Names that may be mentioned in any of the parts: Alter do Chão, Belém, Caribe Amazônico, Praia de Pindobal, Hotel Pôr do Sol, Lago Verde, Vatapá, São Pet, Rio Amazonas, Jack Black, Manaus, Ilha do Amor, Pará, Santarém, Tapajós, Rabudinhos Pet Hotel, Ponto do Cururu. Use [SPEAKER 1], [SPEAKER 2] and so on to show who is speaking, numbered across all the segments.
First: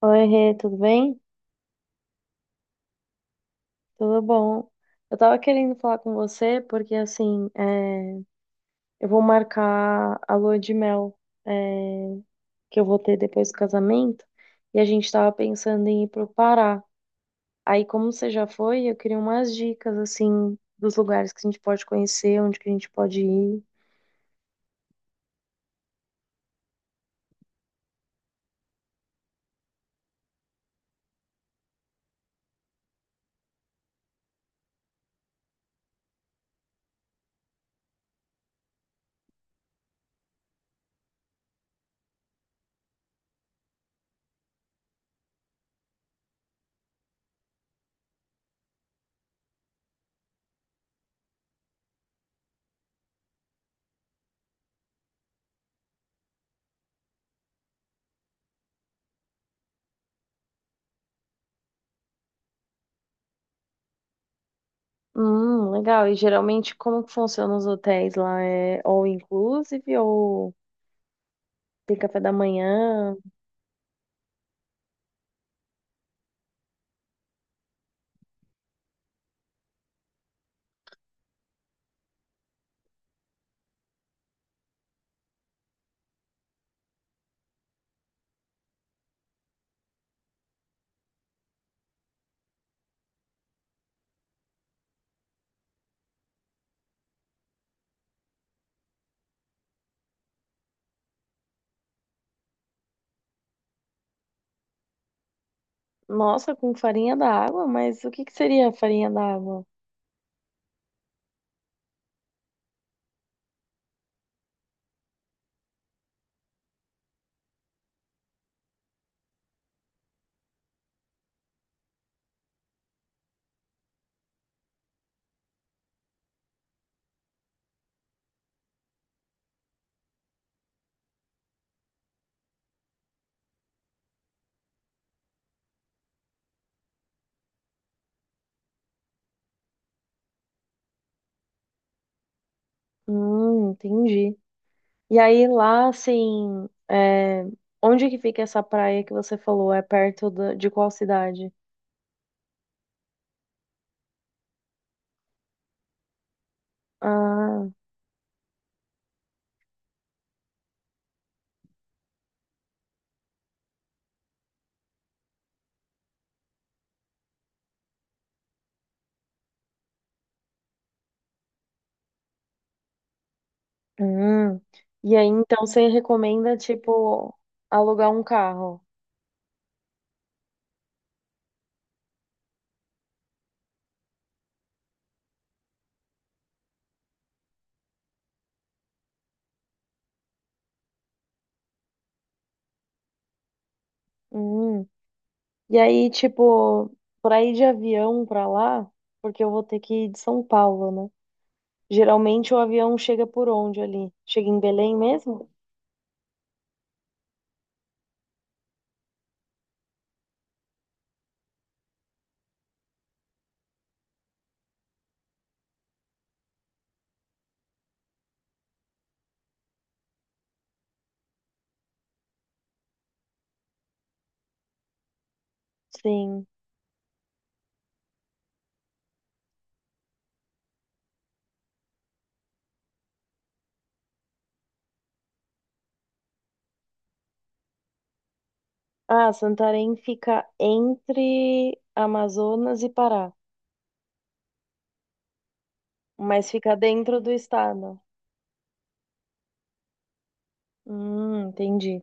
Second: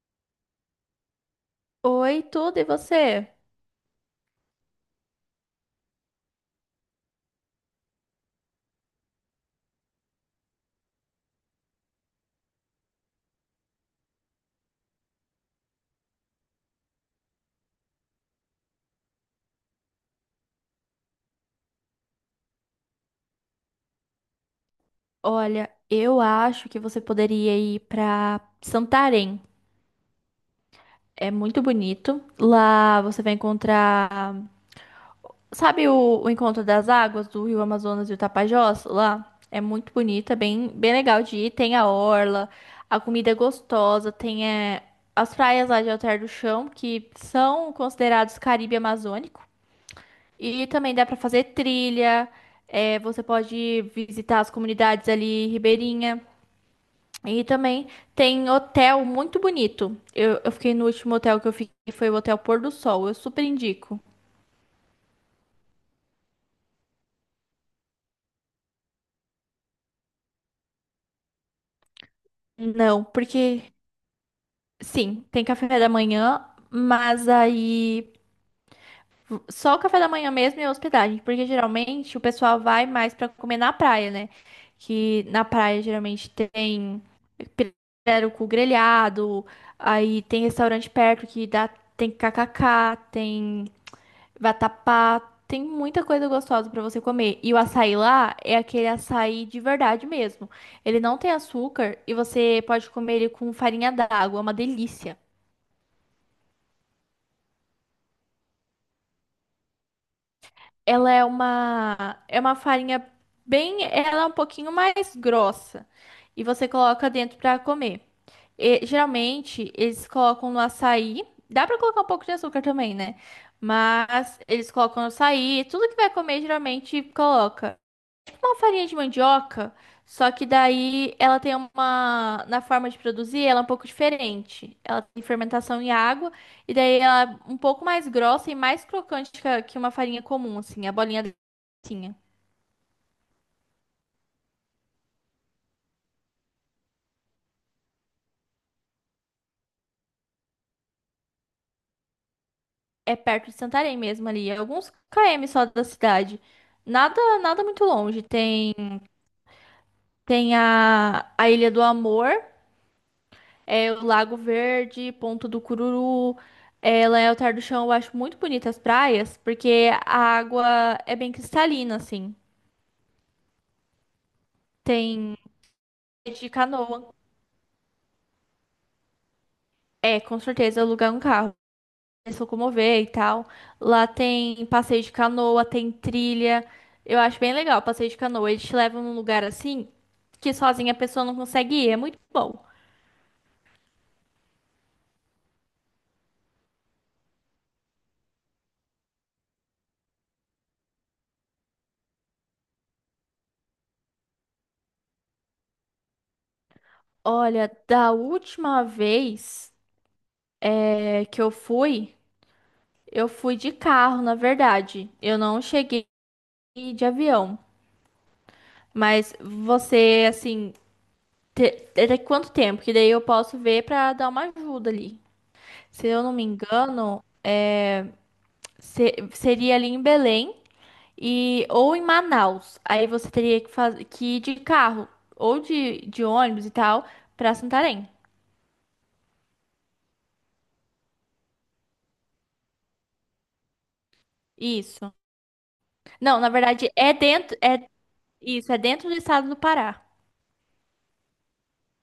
[SPEAKER 1] Oi, Rê, tudo bem?
[SPEAKER 2] Oi, tudo e você?
[SPEAKER 1] Tudo bom? Eu tava querendo falar com você porque, assim, é, eu vou marcar a lua de mel, é, que eu vou ter depois do casamento e a gente tava pensando em ir pro Pará. Aí, como você já foi, eu queria umas dicas, assim, dos lugares que a gente pode conhecer, onde que a gente pode ir.
[SPEAKER 2] Olha, eu acho que você poderia ir pra Santarém. É muito bonito. Lá você vai encontrar, sabe o encontro das águas do Rio Amazonas e o Tapajós? Lá é muito bonito, é bem, bem legal de ir. Tem a orla, a comida é gostosa, tem as praias lá de Alter do Chão, que são considerados Caribe Amazônico. E também dá pra fazer trilha, você pode visitar as comunidades ali ribeirinha. E também tem hotel muito bonito. Eu fiquei no último hotel que eu fiquei, foi o Hotel Pôr do Sol. Eu super indico.
[SPEAKER 1] Legal. E geralmente, como que funcionam os hotéis lá? É all inclusive ou tem café da
[SPEAKER 2] Não,
[SPEAKER 1] manhã?
[SPEAKER 2] porque sim, tem café da manhã, mas aí só o café da manhã mesmo e a hospedagem, porque geralmente o pessoal vai mais pra comer na praia, né? Que na praia geralmente tem pirarucu grelhado, aí tem restaurante perto que dá, tem kkk, tem Vatapá, tem muita coisa gostosa pra você comer. E o açaí lá é aquele açaí de verdade mesmo. Ele não tem açúcar e você pode comer ele com farinha d'água, é uma delícia.
[SPEAKER 1] Nossa, com farinha da água? Mas o que que seria a farinha da água?
[SPEAKER 2] Ela é uma farinha bem, ela é um pouquinho mais grossa e você coloca dentro pra comer. E, geralmente eles colocam no açaí, dá pra colocar um pouco de açúcar também, né? Mas eles colocam no açaí, tudo que vai comer geralmente coloca. Uma farinha de mandioca, só que daí ela tem uma. Na forma de produzir, ela é um pouco diferente. Ela tem fermentação em água, e daí ela é um pouco mais grossa e mais crocante que que uma farinha comum, assim, a bolinha delicinha.
[SPEAKER 1] Entendi. E aí lá, assim, é, onde que fica essa praia que você falou? É perto da- de qual cidade?
[SPEAKER 2] É perto de Santarém mesmo ali, é alguns km só da cidade. Nada, nada
[SPEAKER 1] Ah,
[SPEAKER 2] muito longe. Tem a Ilha do Amor, é o Lago Verde, Ponto do Cururu, Leotar do Chão. Eu acho muito bonitas as praias, porque a água é bem cristalina, assim.
[SPEAKER 1] hum. E aí,
[SPEAKER 2] Tem
[SPEAKER 1] então, você
[SPEAKER 2] de
[SPEAKER 1] recomenda,
[SPEAKER 2] canoa.
[SPEAKER 1] tipo, alugar um carro?
[SPEAKER 2] É, com certeza, alugar um carro, se locomover e tal. Lá tem passeio de canoa, tem trilha. Eu acho bem legal o passeio de canoa. Eles te levam num lugar assim que sozinha a pessoa não consegue ir. É muito bom.
[SPEAKER 1] Hum. E aí, tipo, pra ir de avião pra lá, porque eu vou ter que ir de São Paulo, né? Geralmente o avião chega por onde ali? Chega em Belém mesmo?
[SPEAKER 2] Olha, da última vez que eu fui. Eu fui de carro, na verdade. Eu não cheguei de avião. Mas você, assim, até quanto tempo? Que daí eu posso ver pra dar uma ajuda ali. Se eu não me
[SPEAKER 1] Sim.
[SPEAKER 2] engano, seria ali em Belém e ou em Manaus. Aí você teria que, que ir de carro ou de ônibus e tal pra Santarém.
[SPEAKER 1] Ah, Santarém fica entre Amazonas e Pará,
[SPEAKER 2] Isso. Não, na
[SPEAKER 1] mas fica
[SPEAKER 2] verdade é
[SPEAKER 1] dentro do
[SPEAKER 2] dentro, é
[SPEAKER 1] estado.
[SPEAKER 2] isso, é dentro do estado do Pará.
[SPEAKER 1] Entendi.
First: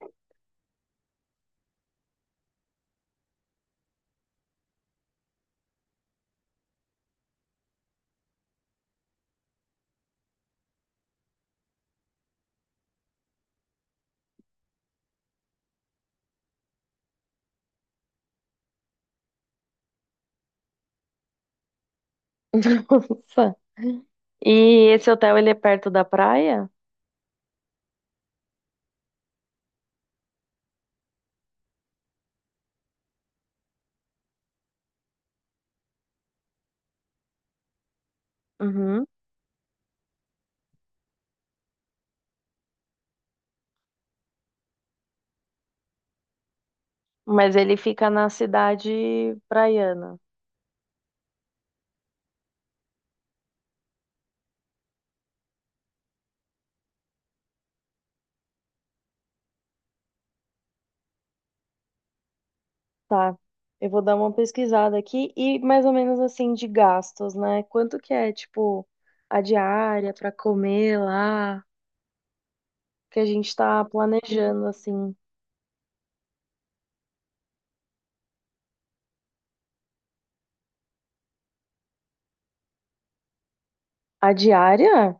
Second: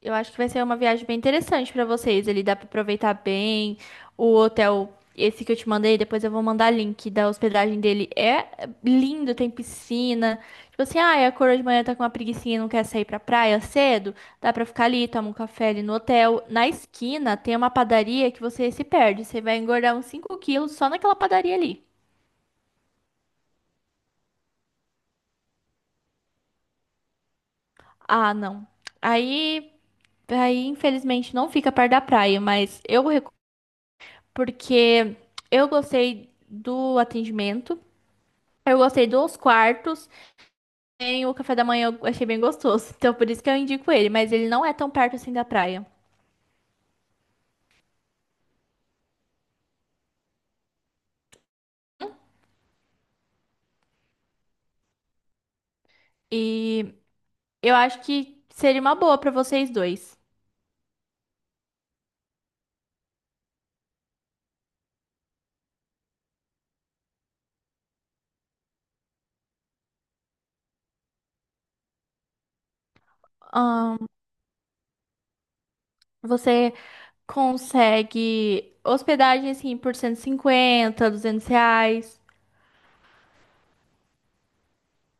[SPEAKER 2] Eu acho que vai ser uma viagem bem interessante pra vocês. Ele dá pra aproveitar bem o hotel. Esse que eu te mandei, depois eu vou mandar link da hospedagem dele. É lindo, tem piscina. Tipo assim, ah, a coroa de manhã tá com uma preguicinha e não quer sair pra praia cedo. Dá pra ficar ali, toma um café ali no hotel. Na esquina tem uma padaria que você se perde. Você vai engordar uns 5 quilos só naquela padaria ali.
[SPEAKER 1] Nossa. E esse hotel, ele é perto da praia?
[SPEAKER 2] Ah, não. Aí, aí infelizmente, não fica perto da praia, mas eu porque eu gostei do atendimento, eu
[SPEAKER 1] Uhum.
[SPEAKER 2] gostei dos quartos, e o café da manhã eu achei bem gostoso. Então por isso que eu indico ele, mas ele não é tão perto assim da praia.
[SPEAKER 1] Mas ele fica na cidade praiana.
[SPEAKER 2] E eu acho que seria uma boa pra vocês dois.
[SPEAKER 1] Tá. Eu vou dar uma pesquisada aqui e mais ou menos assim de gastos, né? Quanto que é, tipo, a diária pra comer lá? Que a gente tá
[SPEAKER 2] Ah,
[SPEAKER 1] planejando assim.
[SPEAKER 2] você consegue hospedagem assim por 150, R$ 200.
[SPEAKER 1] A diária?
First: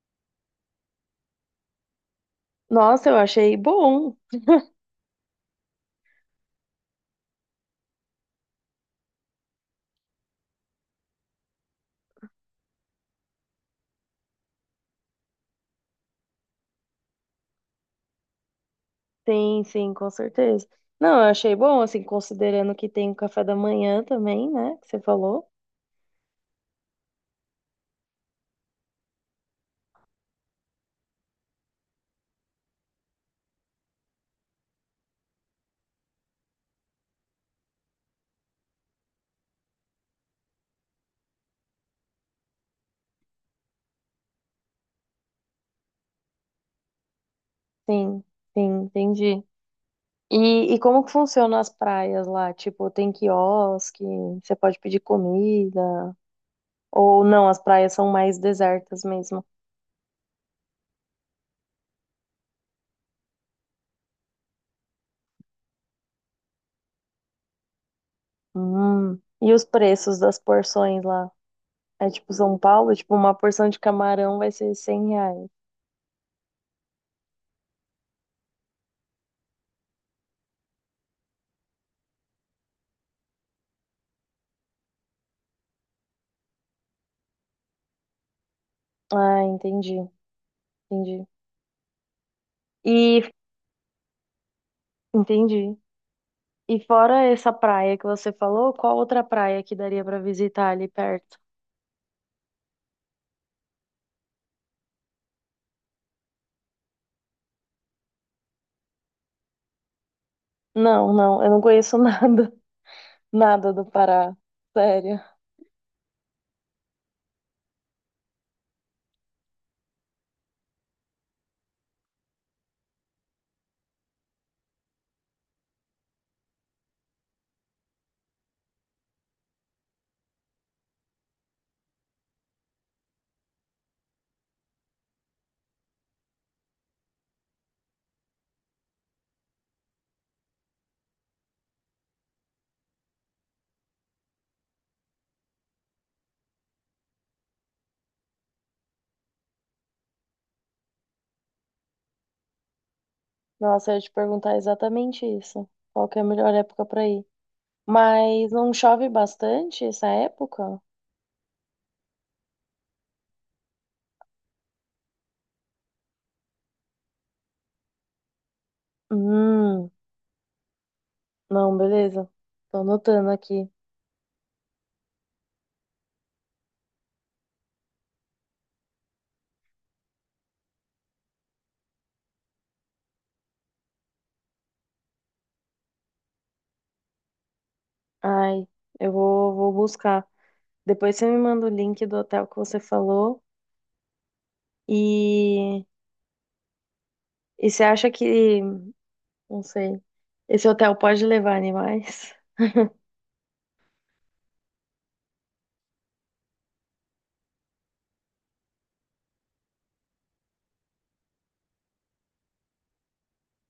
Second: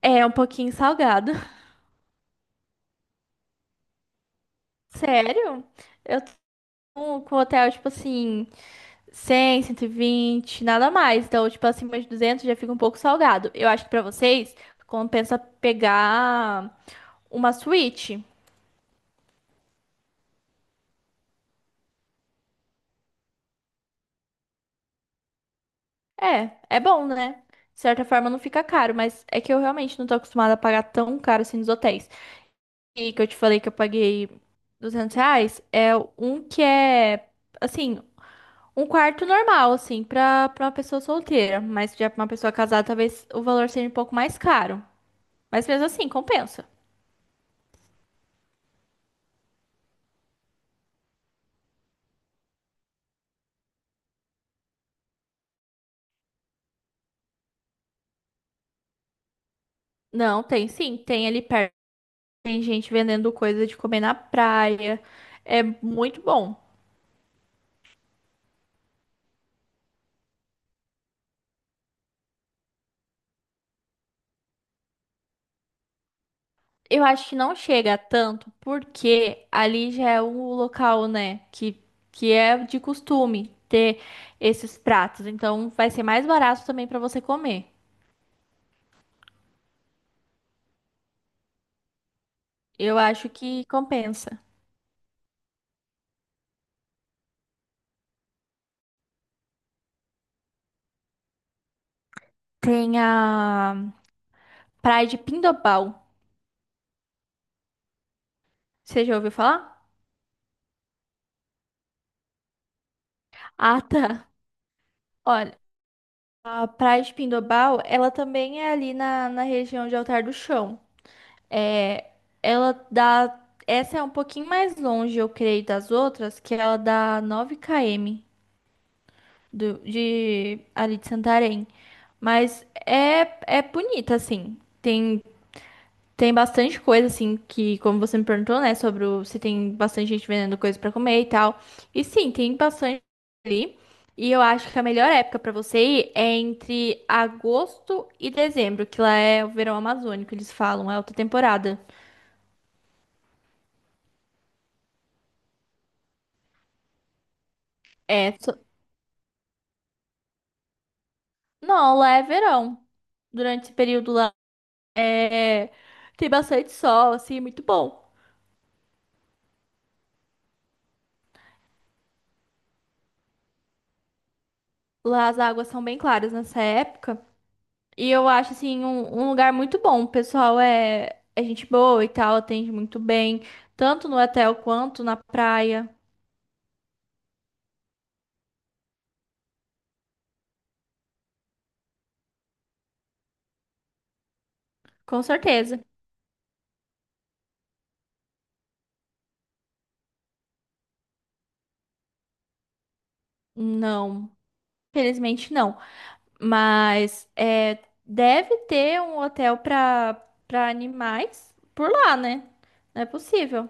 [SPEAKER 2] É um pouquinho salgado.
[SPEAKER 1] Nossa, eu achei bom.
[SPEAKER 2] Sério? Eu tô com o hotel, tipo assim, 100, 120, nada mais. Então, tipo, acima de 200 já fica um pouco salgado. Eu acho que pra vocês compensa pegar uma Switch.
[SPEAKER 1] Sim, sim, com certeza. Não, eu achei bom, assim, considerando que tem o café da manhã também, né? Que você falou.
[SPEAKER 2] É, é bom, né? De certa forma não fica caro, mas é que eu realmente não tô acostumada a pagar tão caro assim nos hotéis. E que eu te falei que eu paguei R$ 200, é um que é, assim, um quarto normal, assim, pra uma pessoa solteira. Mas já pra uma pessoa casada, talvez o valor seja um pouco mais caro. Mas mesmo assim, compensa.
[SPEAKER 1] Sim, sim, entendi. E como que funciona as praias lá? Tipo, tem quiosque, você pode pedir comida, ou não, as praias são mais desertas mesmo.
[SPEAKER 2] Não, tem sim, tem ali perto, tem gente vendendo coisa de comer na praia. É muito bom.
[SPEAKER 1] Hum. E os preços das porções lá? É tipo São Paulo, tipo, uma porção de camarão vai ser R$ 100.
[SPEAKER 2] Eu acho que não chega a tanto porque ali já é um local, né, que é de costume ter esses pratos. Então vai ser mais barato também para você comer.
[SPEAKER 1] Ah, entendi, entendi.
[SPEAKER 2] Eu
[SPEAKER 1] E
[SPEAKER 2] acho que compensa.
[SPEAKER 1] entendi. E fora essa praia que você falou, qual outra praia que daria pra visitar ali perto?
[SPEAKER 2] Tem a Praia de Pindobal. Você já ouviu falar?
[SPEAKER 1] Não, não, eu não conheço nada, nada
[SPEAKER 2] Ah,
[SPEAKER 1] do
[SPEAKER 2] tá.
[SPEAKER 1] Pará, sério.
[SPEAKER 2] Olha, a Praia de Pindobal, ela também é ali na região de Altar do Chão. É, ela dá. Essa é um pouquinho mais longe, eu creio, das outras, que ela dá 9 km do, de, ali de Santarém. Mas é, é bonita, assim. Tem bastante coisa, assim, que, como você me perguntou, né, sobre se tem bastante gente vendendo coisa pra comer e tal. E sim, tem bastante ali. E eu acho que a melhor época pra você ir é entre agosto e dezembro, que lá é o verão amazônico, eles falam, é alta temporada.
[SPEAKER 1] Nossa, eu ia te perguntar exatamente isso. Qual que é a melhor época pra ir?
[SPEAKER 2] É.
[SPEAKER 1] Mas não chove bastante essa época?
[SPEAKER 2] Não, lá é verão. Durante esse período lá é... tem bastante sol, assim, é muito bom.
[SPEAKER 1] Hum, não, beleza. Tô anotando aqui.
[SPEAKER 2] Lá as águas são bem claras nessa época. E eu acho, assim, um lugar muito bom. O pessoal é gente boa e tal, atende muito bem, tanto no hotel quanto na praia.
[SPEAKER 1] Ai, eu vou, vou buscar. Depois você me manda o link do hotel que você falou.
[SPEAKER 2] Com certeza.
[SPEAKER 1] E, e você acha que... Não sei. Esse hotel pode levar animais?
[SPEAKER 2] Não, felizmente não. Mas deve ter um hotel para animais por lá, né? Não é possível.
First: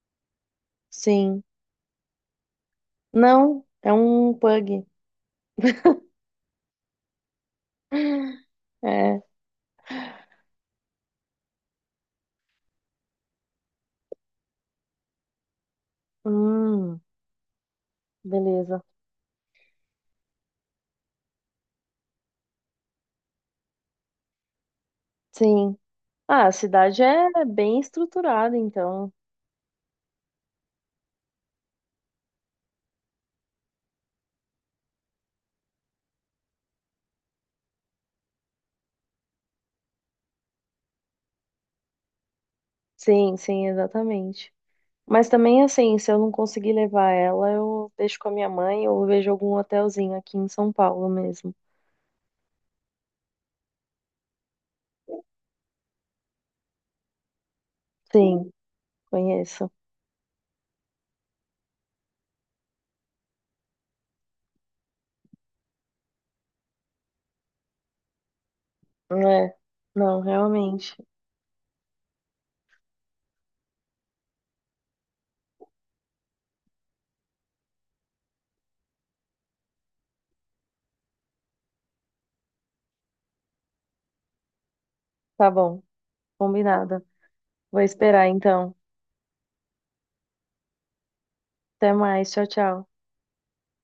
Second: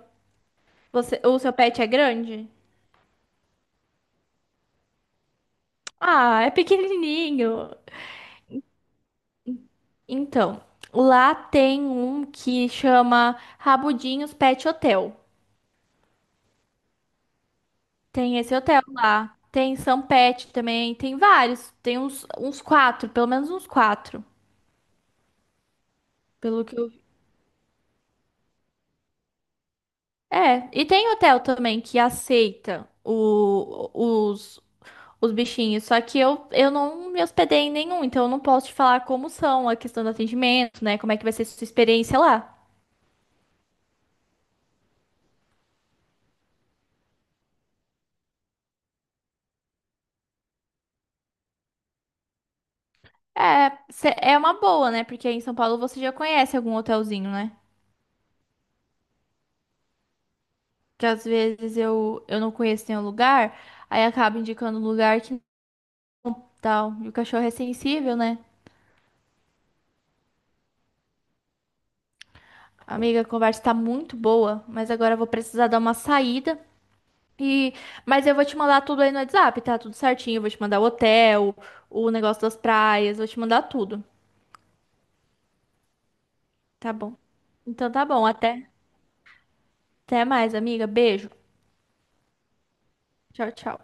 [SPEAKER 2] O
[SPEAKER 1] Sim.
[SPEAKER 2] seu pet é grande?
[SPEAKER 1] Não, é um pug.
[SPEAKER 2] Ah, é pequenininho.
[SPEAKER 1] É.
[SPEAKER 2] Então, lá tem um que chama Rabudinhos Pet Hotel.
[SPEAKER 1] Hum,
[SPEAKER 2] Tem esse hotel
[SPEAKER 1] beleza.
[SPEAKER 2] lá. Tem São Pet também. Tem vários. Tem uns quatro, pelo menos uns quatro.
[SPEAKER 1] Sim. Ah, a cidade é bem estruturada, então.
[SPEAKER 2] É, e tem hotel também que aceita os bichinhos. Só que eu não me hospedei em nenhum, então eu não posso te falar como são a questão do atendimento, né? Como é que vai ser sua experiência lá.
[SPEAKER 1] Sim, sim, exatamente. Mas também, assim, se eu não conseguir levar ela, eu deixo com a minha mãe ou vejo algum hotelzinho aqui em São Paulo mesmo.
[SPEAKER 2] É, é uma boa, né? Porque aí em São Paulo você já conhece algum hotelzinho, né?
[SPEAKER 1] Sim, conheço.
[SPEAKER 2] Que às vezes eu não conheço nenhum lugar, aí acaba indicando um lugar que não tal. E o cachorro é sensível, né?
[SPEAKER 1] É. Não, realmente.
[SPEAKER 2] Amiga, a conversa tá muito boa, mas agora eu vou precisar dar uma saída. E, mas eu vou te mandar tudo aí no WhatsApp, tá? Tudo certinho. Eu vou te mandar o hotel, o negócio das praias, vou te mandar tudo.
[SPEAKER 1] Tá bom.
[SPEAKER 2] Tá
[SPEAKER 1] Combinada.
[SPEAKER 2] bom.
[SPEAKER 1] Vou
[SPEAKER 2] Então tá bom,
[SPEAKER 1] esperar,
[SPEAKER 2] até,
[SPEAKER 1] então.
[SPEAKER 2] até mais, amiga. Beijo.
[SPEAKER 1] Até mais. Tchau, tchau.
[SPEAKER 2] Tchau, tchau.